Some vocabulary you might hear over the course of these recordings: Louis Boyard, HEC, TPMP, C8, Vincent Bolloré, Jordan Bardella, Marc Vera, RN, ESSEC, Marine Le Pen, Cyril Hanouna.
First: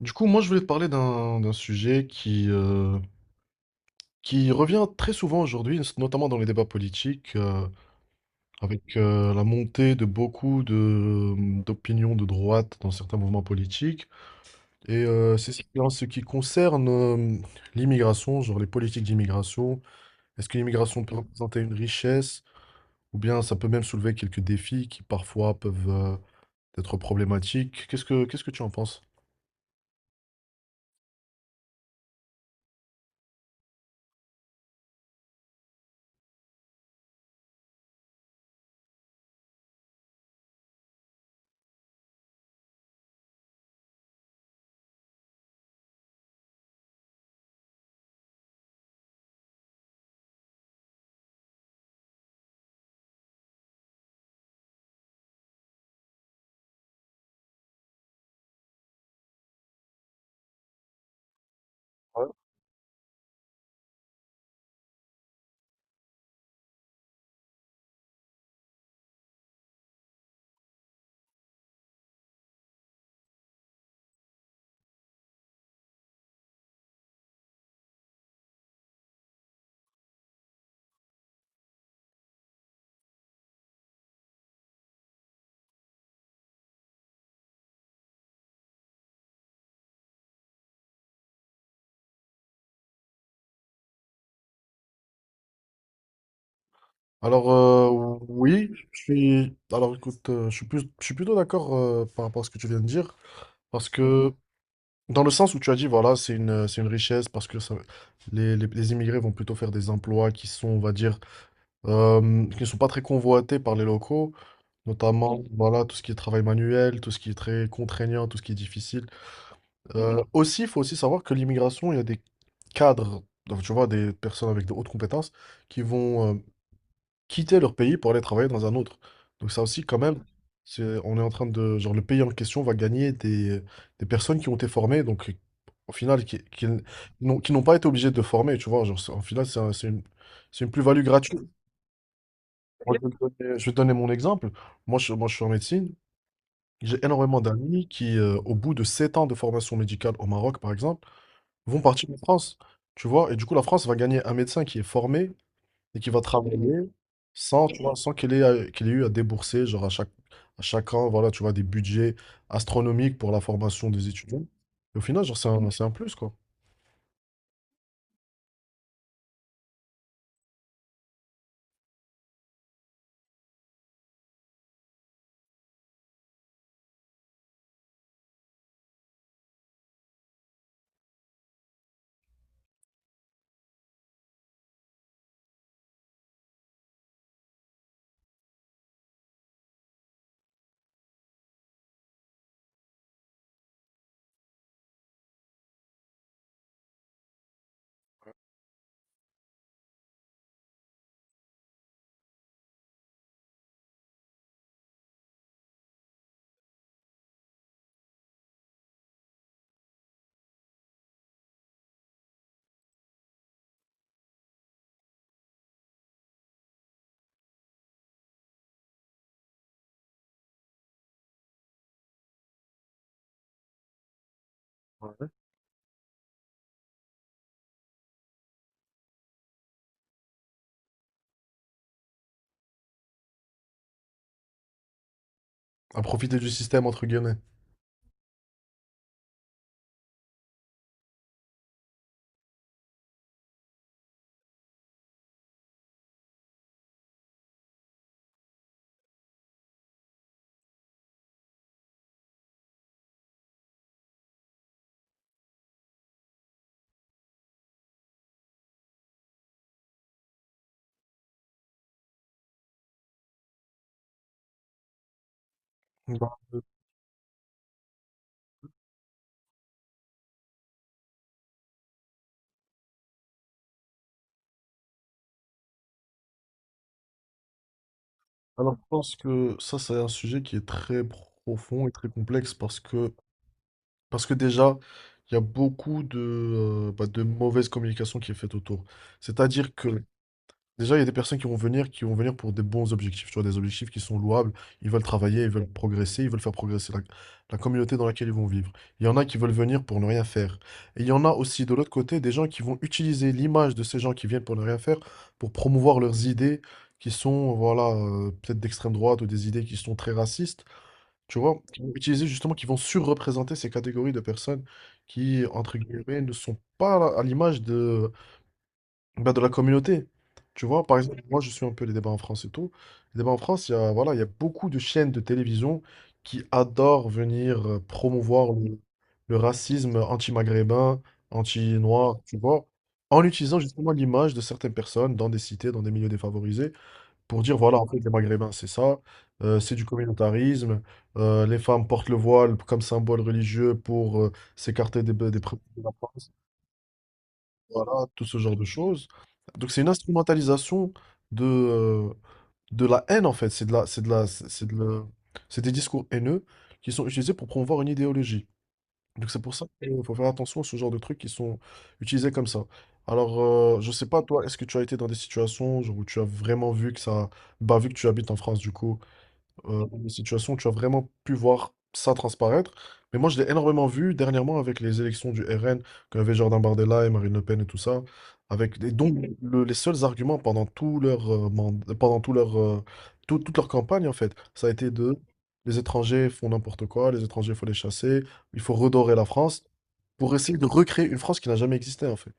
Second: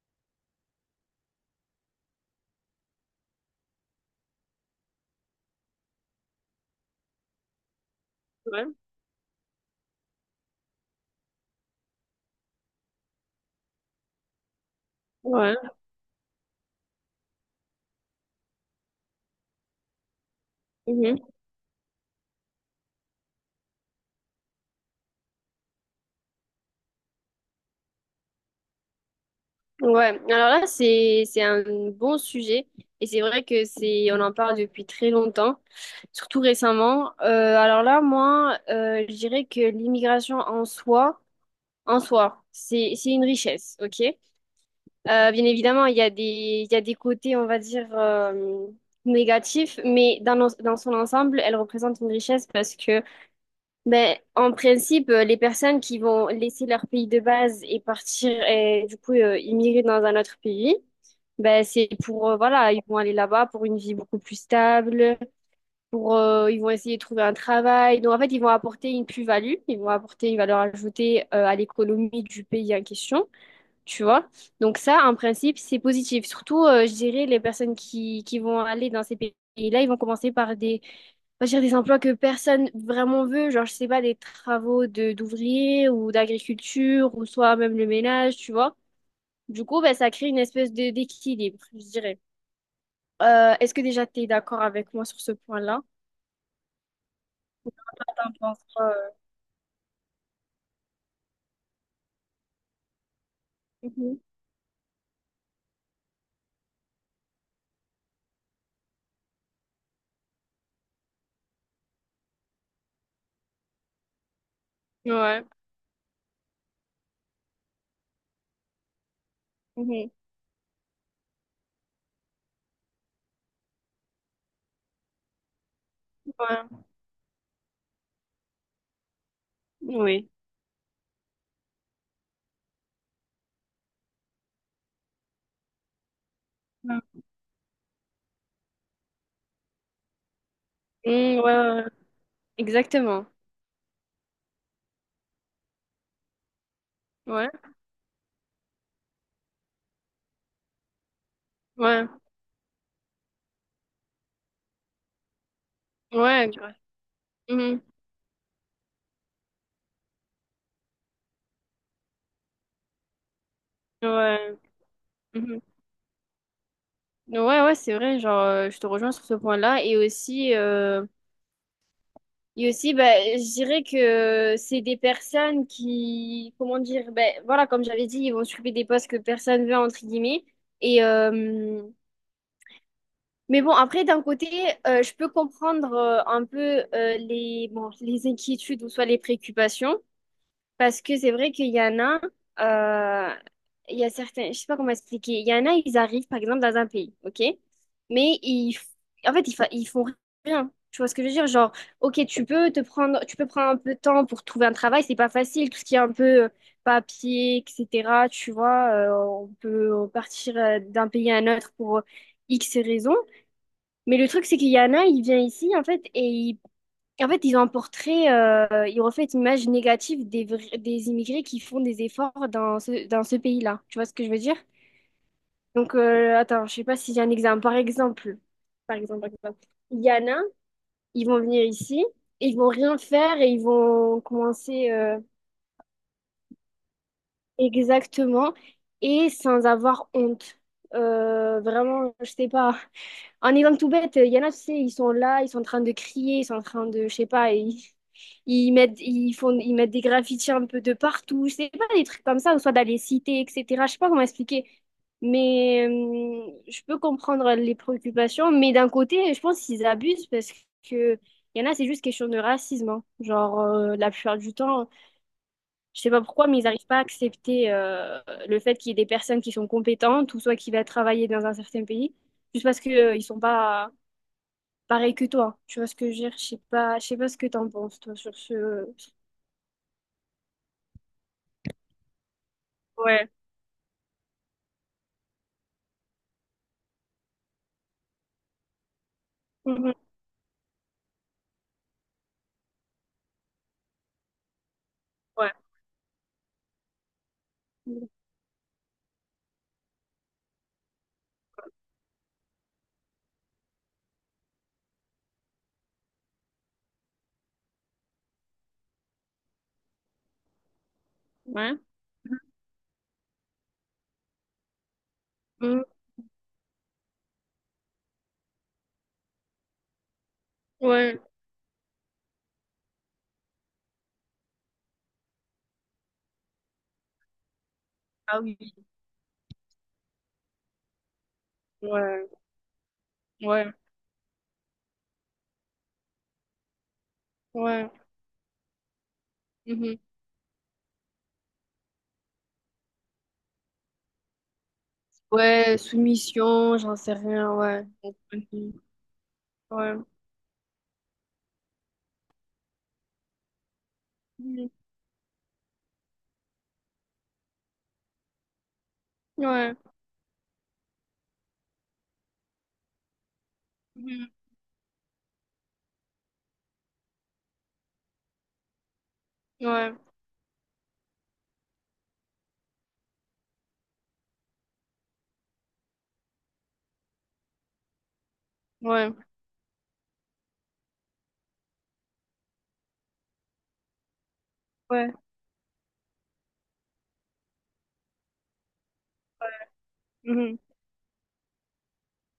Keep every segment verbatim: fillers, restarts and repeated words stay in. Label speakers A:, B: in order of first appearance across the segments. A: Du coup, moi, je voulais te parler d'un d'un sujet qui, euh, qui revient très souvent aujourd'hui, notamment dans les débats politiques, euh,
B: Ouais,
A: avec euh, la montée de beaucoup de, mmh, d'opinions de droite dans certains mouvements politiques. Et euh, c'est
B: ouais,
A: c'est en ce qui concerne euh, l'immigration, genre les politiques d'immigration. Est-ce que l'immigration peut
B: mhm.
A: représenter une richesse ou bien ça peut même soulever quelques défis qui parfois peuvent euh, être problématiques? Qu'est-ce que, qu'est-ce que tu en penses?
B: Ouais. Alors là, c'est c'est un bon sujet et c'est vrai que c'est on en parle depuis très longtemps, surtout récemment. Euh, alors là, moi, euh, je dirais que l'immigration en soi, en soi, c'est c'est une richesse, ok? Euh, bien évidemment, il y a des il y a des côtés, on va dire euh, négatifs, mais dans nos- dans son ensemble, elle représente une richesse parce que ben, en principe, euh, les personnes qui vont laisser leur pays de base et partir et du coup euh, immigrer dans un autre pays, ben c'est pour euh, voilà, ils vont aller là-bas pour une vie beaucoup plus stable, pour euh, ils vont essayer de trouver un travail. Donc en fait, ils vont apporter une plus-value, ils vont apporter une valeur ajoutée euh, à l'économie du pays en question, tu vois. Donc ça, en principe, c'est positif. Surtout, euh, je dirais, les personnes qui, qui vont aller dans ces pays-là, ils vont commencer par des, on va dire, des emplois que personne vraiment veut, genre, je sais pas, des travaux de d'ouvriers ou d'agriculture, ou soit même le ménage, tu vois. Du coup, ben, ça crée une espèce de d'équilibre, je dirais. Euh, est-ce que déjà tu es d'accord avec moi sur ce point-là?
A: Alors euh,
B: T'en penses
A: oui,
B: quoi,
A: je suis. Alors écoute, euh, je suis plus, je suis plutôt d'accord euh, par rapport à ce que tu viens de dire, parce
B: euh
A: que dans le sens où tu as dit voilà, c'est une, c'est une richesse parce que ça- les, les- les immigrés vont plutôt faire des emplois qui sont, on va dire, euh, qui ne sont pas très convoités par les locaux,
B: Mhm.
A: notamment
B: Ouais.
A: voilà tout ce qui est travail manuel, tout ce qui est très contraignant, tout ce qui est difficile.
B: Mhm.
A: Euh, aussi, il faut aussi savoir que l'immigration, il y a des cadres, donc, tu vois, des personnes avec de hautes compétences qui vont euh,
B: Ouais.
A: quitter leur pays pour aller travailler dans un autre. Donc ça aussi, quand même,
B: Oui.
A: c'est, on est en train de, genre, le pays en question va gagner des, des personnes qui ont été formées, donc au final, qui, qui n-
B: Mm,
A: n'ont qui n'ont pas été obligés de former, tu vois. Genre, c'est- au final, c'est un- c'est une, c'est une plus-value gratuite.
B: ouais, ouais, ouais.
A: Moi, je vais te
B: Exactement.
A: donner, je vais te donner mon exemple. Moi, je, moi, je suis en médecine. J'ai énormément
B: Ouais,
A: d'amis qui, euh, au bout de sept ans de formation médicale au Maroc, par exemple, vont
B: ouais,
A: partir en France, tu vois. Et du coup, la France va gagner un médecin qui est formé et qui va
B: ouais.
A: travailler sans, tu vois, sans qu'il ait, à- qu'il ait eu à débourser, genre à chaque, à chaque an, voilà, tu vois, des budgets astronomiques pour la formation des étudiants.
B: Ouais,
A: Et au final, genre, c'est
B: mhm.
A: un, c'est un plus, quoi.
B: Ouais, ouais, c'est vrai, genre, euh, je te rejoins sur ce point-là. Et aussi, euh, et aussi bah, je dirais que c'est des personnes qui, comment dire, ben voilà, comme j'avais dit, ils vont s'occuper des postes que personne veut, entre guillemets. Et, euh, mais bon, après, d'un côté, euh, je peux comprendre euh, un peu euh, les, bon, les inquiétudes ou soit les préoccupations. Parce que c'est vrai qu'il y en a, euh, il y a certains, je sais pas comment expliquer, il y en a, ils arrivent par exemple dans un pays, ok? Mais ils, f- en fait, ils, fa- ils font rien. Tu vois ce que je veux dire? Genre, ok, tu peux te prendre, tu peux prendre un peu de temps pour trouver un travail, c'est pas facile, tout ce qui est un peu euh, papier, et cetera. Tu vois, euh, on peut partir euh, d'un pays à un autre pour X raisons. Mais le truc, c'est qu'il y en a, ils viennent ici, en fait, et et en fait, ils ont un portrait, euh, ils reflètent une image négative des, vrais- des immigrés qui font des efforts dans ce, dans ce pays-là. Tu vois ce que je veux dire? Donc, euh, attends, je sais pas si j'ai un exemple. Par exemple, par exemple, par exemple, il y en a, ils vont venir ici, et ils vont rien faire et ils vont commencer euh,
A: À profiter du système, entre guillemets.
B: exactement et sans avoir honte. Euh, vraiment, je sais pas. En exemple tout bête, il y en a, tu sais, ils sont là, ils sont en train de crier, ils sont en train de, je sais pas, ils, ils mettent, ils font, ils mettent des graffitis un peu de partout, je sais pas, des trucs comme ça, ou soit dans les cités, et cetera. Je sais pas comment expliquer. Mais euh, je peux comprendre les préoccupations, mais d'un côté, je pense qu'ils abusent parce que il y en a, c'est juste question de racisme, hein. Genre, euh, la plupart du temps, je sais pas
A: Bah,
B: pourquoi, mais
A: euh,
B: ils n'arrivent pas à accepter euh, le fait qu'il y ait des personnes qui sont compétentes ou soit qui va travailler dans un certain pays, juste parce que euh, ils sont pas pareil que toi, tu vois ce que je veux dire? Je sais pas, je sais pas ce que t'en penses, toi, sur
A: alors, je
B: ce...
A: pense que ça, c'est un sujet qui est très profond et très complexe parce que,
B: Ouais.
A: parce que déjà, il y a beaucoup de, euh, bah, de mauvaise communication qui est faite autour. C'est-à-dire
B: Mhm.
A: que déjà, il y a des personnes qui vont venir, qui vont venir pour des bons objectifs, tu vois, des objectifs qui sont louables. Ils veulent travailler, ils
B: Ouais.
A: veulent progresser, ils veulent faire progresser la, la communauté dans laquelle ils vont vivre. Il y en a qui veulent venir pour ne rien faire. Et il y en a aussi, de l'autre côté, des gens qui vont utiliser l'image de ces gens qui viennent pour ne rien faire pour promouvoir leurs idées qui sont, voilà, euh, peut-être d'extrême droite ou des idées qui sont très racistes, tu vois,
B: Ouais.
A: qui vont utiliser justement, qui vont surreprésenter ces catégories de personnes qui, entre
B: Mhm.
A: guillemets, ne sont pas à l'image de bah, de la communauté. Tu vois, par
B: Ouais.
A: exemple, moi je suis un peu les débats en France et tout. Les débats en France, il y a, voilà, il y a beaucoup de chaînes de télévision qui adorent venir euh,
B: Ah
A: promouvoir
B: oui.
A: le, le racisme anti-maghrébin, anti-noir,
B: Ouais.
A: tu vois, en utilisant
B: Ouais.
A: justement l'image de certaines personnes dans des cités, dans des milieux défavorisés, pour dire, voilà, en
B: Ouais.
A: fait, les maghrébins, c'est ça, euh, c'est du
B: Mhm.
A: communautarisme, euh, les femmes portent le voile comme symbole religieux pour euh, s'écarter des, des préjugés
B: Ouais,
A: de la France.
B: soumission, j'en sais rien, ouais.
A: Voilà, tout ce genre de
B: Mhm.
A: choses. Donc c'est une
B: Ouais.
A: instrumentalisation de, euh, de la haine en fait. C'est de la, c'est de la, c'est c'est
B: Mhm.
A: de la- c'est des discours haineux qui sont utilisés pour promouvoir une idéologie. Donc c'est pour ça
B: Ouais.
A: qu'il faut faire attention à ce genre de trucs qui sont utilisés comme ça. Alors euh, je sais pas
B: Mhm.
A: toi, est-ce que tu as été dans des situations genre, où tu as vraiment vu que ça, bah vu que tu habites en France du coup, euh,
B: Ouais.
A: des situations où tu as vraiment pu voir ça transparaître. Mais moi, je l'ai énormément vu dernièrement avec les élections du R N, quand il y avait Jordan Bardella et Marine Le Pen et tout ça. Avec, et
B: Ouais.
A: donc, le- les seuls arguments pendant tout leur, euh, mand- pendant tout leur, euh, tout- toute leur campagne, en fait, ça a été
B: Ouais.
A: de les étrangers font n'importe quoi, les étrangers, il faut les chasser, il faut redorer la France pour
B: Mhm.
A: essayer de recréer une France qui n'a jamais existé, en fait.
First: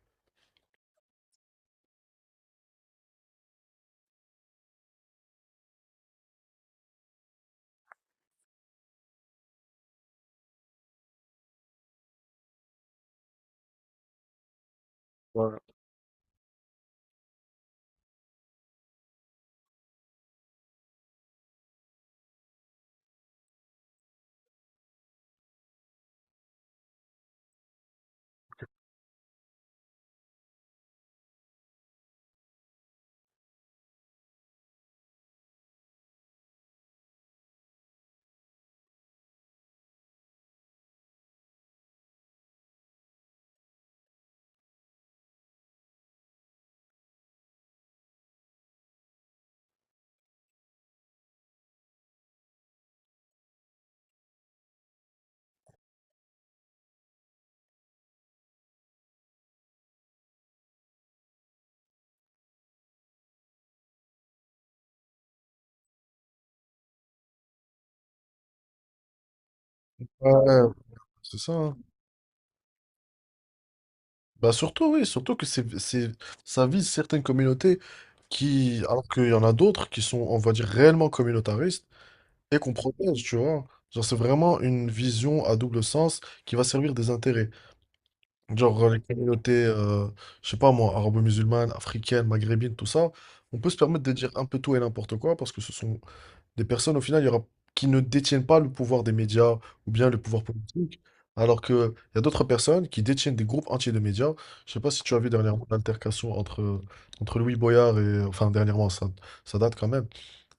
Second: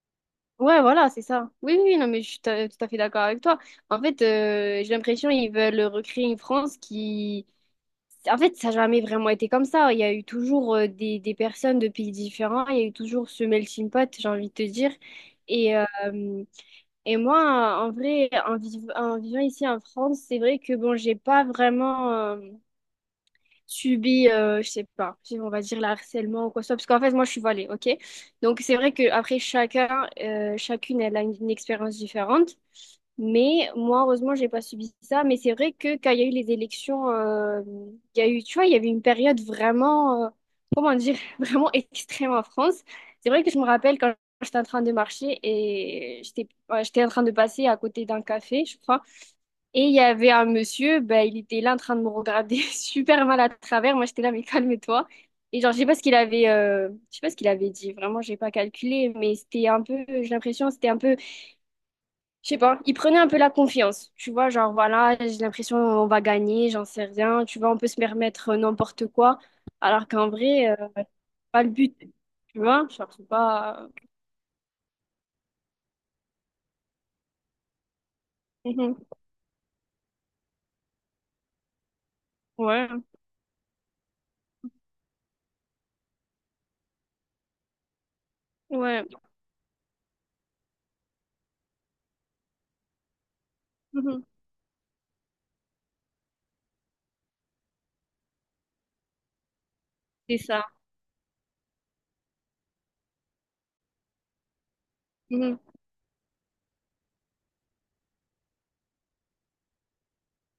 B: Ouais, voilà, c'est ça. Oui, oui, non, mais je suis ta- tout à fait d'accord avec toi. En fait, euh, j'ai l'impression qu'ils veulent recréer une France qui, en fait, ça n'a jamais vraiment été comme ça. Il y a eu toujours euh, des, des personnes de pays différents. Il y a eu toujours ce melting pot, j'ai envie de te dire.
A: Voilà.
B: Et, euh, et moi, en vrai, en, viv- en vivant ici en France, c'est vrai que bon, j'ai pas vraiment euh, subi, euh, je sais pas, si on va dire le harcèlement ou quoi que ce soit. Parce qu'en fait, moi, je suis voilée, ok? Donc, c'est vrai que après chacun, euh, chacune, elle a une, une expérience différente. Mais moi, heureusement, j'ai pas subi ça. Mais c'est vrai que quand il y a eu les élections, euh, il y a eu, tu vois, il y avait une période vraiment, euh, comment dire, vraiment extrême en France. C'est vrai que je me rappelle quand j'étais en train de marcher et j'étais, ouais, j'étais en train de passer à côté d'un café, je crois. Et il y avait un monsieur, ben, il était là en train de me regarder super mal à travers. Moi, j'étais là, mais calme-toi. Et genre, je sais pas ce qu'il avait, euh, je sais pas ce qu'il avait dit. Vraiment, j'ai pas calculé, mais c'était un peu, j'ai l'impression, c'était un peu je sais pas, il prenait un peu la confiance. Tu vois, genre voilà, j'ai l'impression on va gagner, j'en sais rien. Tu vois, on peut se permettre n'importe quoi. Alors qu'en
A: Ouais,
B: vrai, euh, c'est
A: c'est ça.
B: pas le
A: Hein.
B: but. Tu vois, genre c'est pas.
A: Bah surtout, oui, surtout que c'est, c'est, ça vise certaines communautés qui,
B: Mhm.
A: alors qu'il y en a d'autres qui sont, on va dire, réellement communautaristes et qu'on
B: Ouais,
A: protège, tu vois. Genre, c'est vraiment une vision à double sens qui va servir des intérêts. Genre, euh, les
B: ouais.
A: communautés, euh, je sais pas moi, arabo-musulmanes, africaines, maghrébines, tout ça, on peut se permettre de
B: Mhm.
A: dire un peu tout et n'importe quoi parce que ce sont des personnes au final il y aura, qui ne détiennent pas le pouvoir des médias ou bien le
B: C'est
A: pouvoir
B: ça.
A: politique, alors que il y a d'autres personnes qui détiennent des groupes entiers de médias. Je sais pas si tu as vu
B: Mhm.
A: dernièrement l'altercation entre, entre Louis Boyard et... Enfin, dernièrement, ça, ça date quand même.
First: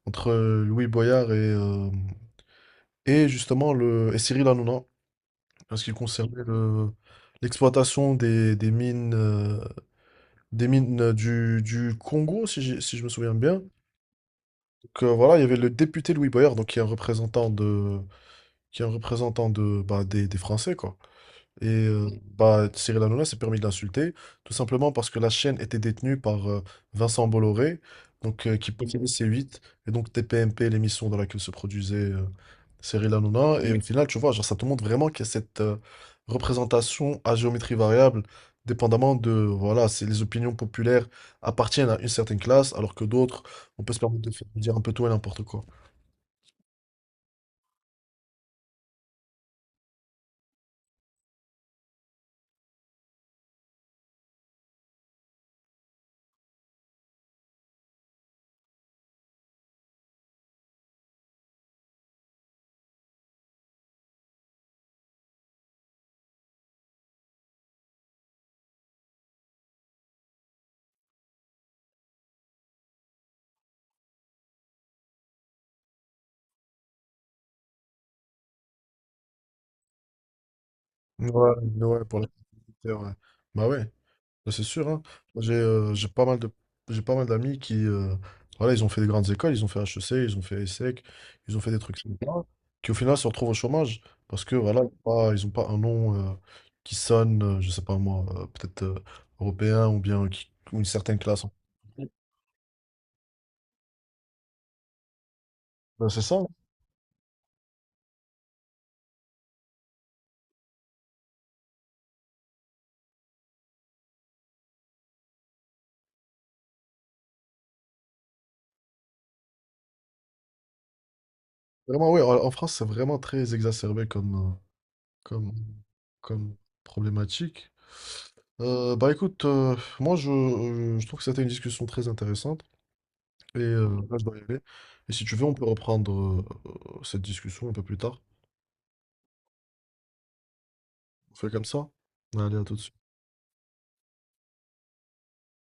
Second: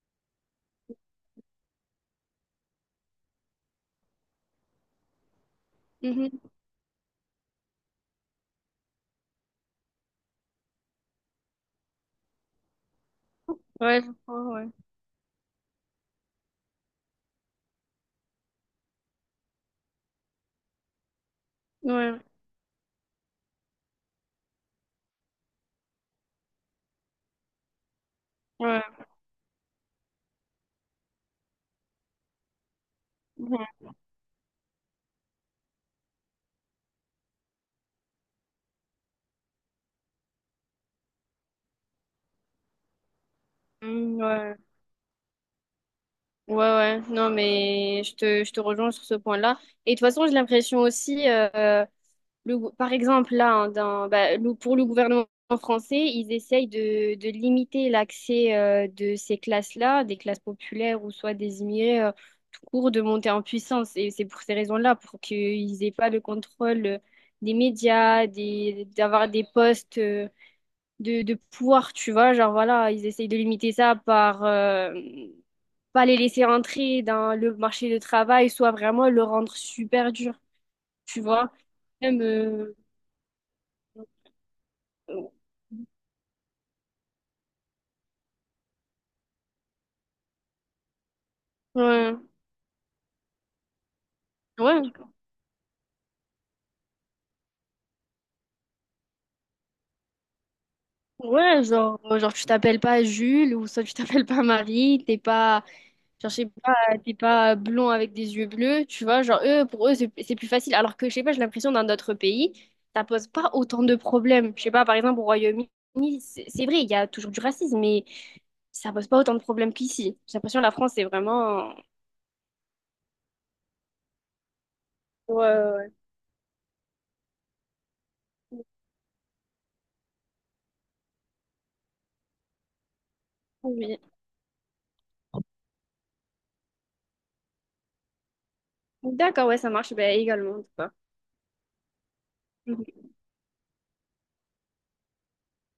A: Entre euh, Louis Boyard et, euh, et justement le, et Cyril Hanouna, en ce qui
B: Mhm.
A: concernait le... L'exploitation des, des mines, euh, des mines du, du Congo, si, j'ai- si je me souviens bien.
B: Ouais, je crois, ouais.
A: Donc, euh, voilà, il y avait le député Louis Boyard, donc qui est un représentant de, qui est un représentant de, bah, des, des Français, quoi. Et euh,
B: Ouais,
A: bah, Cyril Hanouna s'est permis de l'insulter, tout simplement parce que la chaîne était détenue par euh, Vincent Bolloré, donc, euh, qui
B: ouais.
A: possédait C huit, et donc T P M P, l'émission dans laquelle se produisait euh, Cyril Hanouna.
B: Mhm.
A: Et au final, tu vois, genre, ça te montre vraiment qu'il y a cette euh, représentation à géométrie variable, dépendamment de, voilà, c'est les opinions populaires appartiennent à une certaine classe, alors que d'autres, on peut se
B: Mhm.
A: permettre de faire-
B: Ouais.
A: de dire un peu tout et n'importe quoi.
B: Ouais, ouais. Non, mais je te, je te rejoins sur ce point-là. Et de toute façon, j'ai l'impression aussi. Le- par exemple, là, hein, dans- bah, le- pour le gouvernement français, ils essayent de, de limiter l'accès euh, de ces classes-là, des classes populaires ou soit des immigrés, euh, tout court, de monter en puissance. Et c'est pour ces raisons-là, pour qu'ils aient pas le contrôle euh, des médias, des, d'avoir des postes euh, de, de pouvoir, tu vois. Genre, voilà, ils essayent de limiter ça par... euh, pas les laisser entrer dans le marché du travail, soit vraiment le rendre super dur, tu
A: Ouais,
B: vois.
A: ouais, pour
B: Même,
A: la
B: euh,
A: petite terre, ouais. Bah ouais, ça, c'est sûr, hein.
B: Ouais,
A: Moi, J'ai euh, j'ai pas mal de j'ai pas mal d'amis qui euh, voilà, ils ont fait des grandes écoles, ils ont fait H E C, ils ont fait ESSEC, ils ont fait des trucs
B: ouais,
A: sympas, qui au final se retrouvent au chômage parce que voilà, ils ont pas, ils ont pas un nom euh, qui sonne, euh, je sais pas moi, euh, peut-être euh, européen ou bien qui- ou une certaine classe.
B: ouais, genre, euh, genre tu t'appelles pas Jules ou ça tu t'appelles pas Marie, t'es pas,
A: Ben, c'est
B: genre, je
A: ça. Hein.
B: sais pas, t'es pas blond avec des yeux bleus, tu vois, genre eux, pour eux c'est c'est plus facile, alors que je sais pas, j'ai l'impression dans d'autres pays, ça pose pas autant de problèmes, je sais pas, par exemple au Royaume-Uni, c'est c'est vrai, il y a toujours du racisme, mais ça pose pas autant de problèmes qu'ici, j'ai l'impression que la France c'est vraiment...
A: Vraiment, oui, en en France, c'est vraiment très exacerbé comme, euh,
B: Ouais,
A: comme,
B: ouais,
A: comme problématique.
B: ouais.
A: Euh, bah écoute, euh, moi je, euh, je trouve que c'était une discussion très intéressante et euh,
B: Oui.
A: là je dois y aller. Et si tu veux, on peut reprendre euh, cette discussion un peu plus tard.
B: D'accord, ouais, ça marche, bah, également, en tout cas.
A: On fait comme ça. Allez, à tout de suite.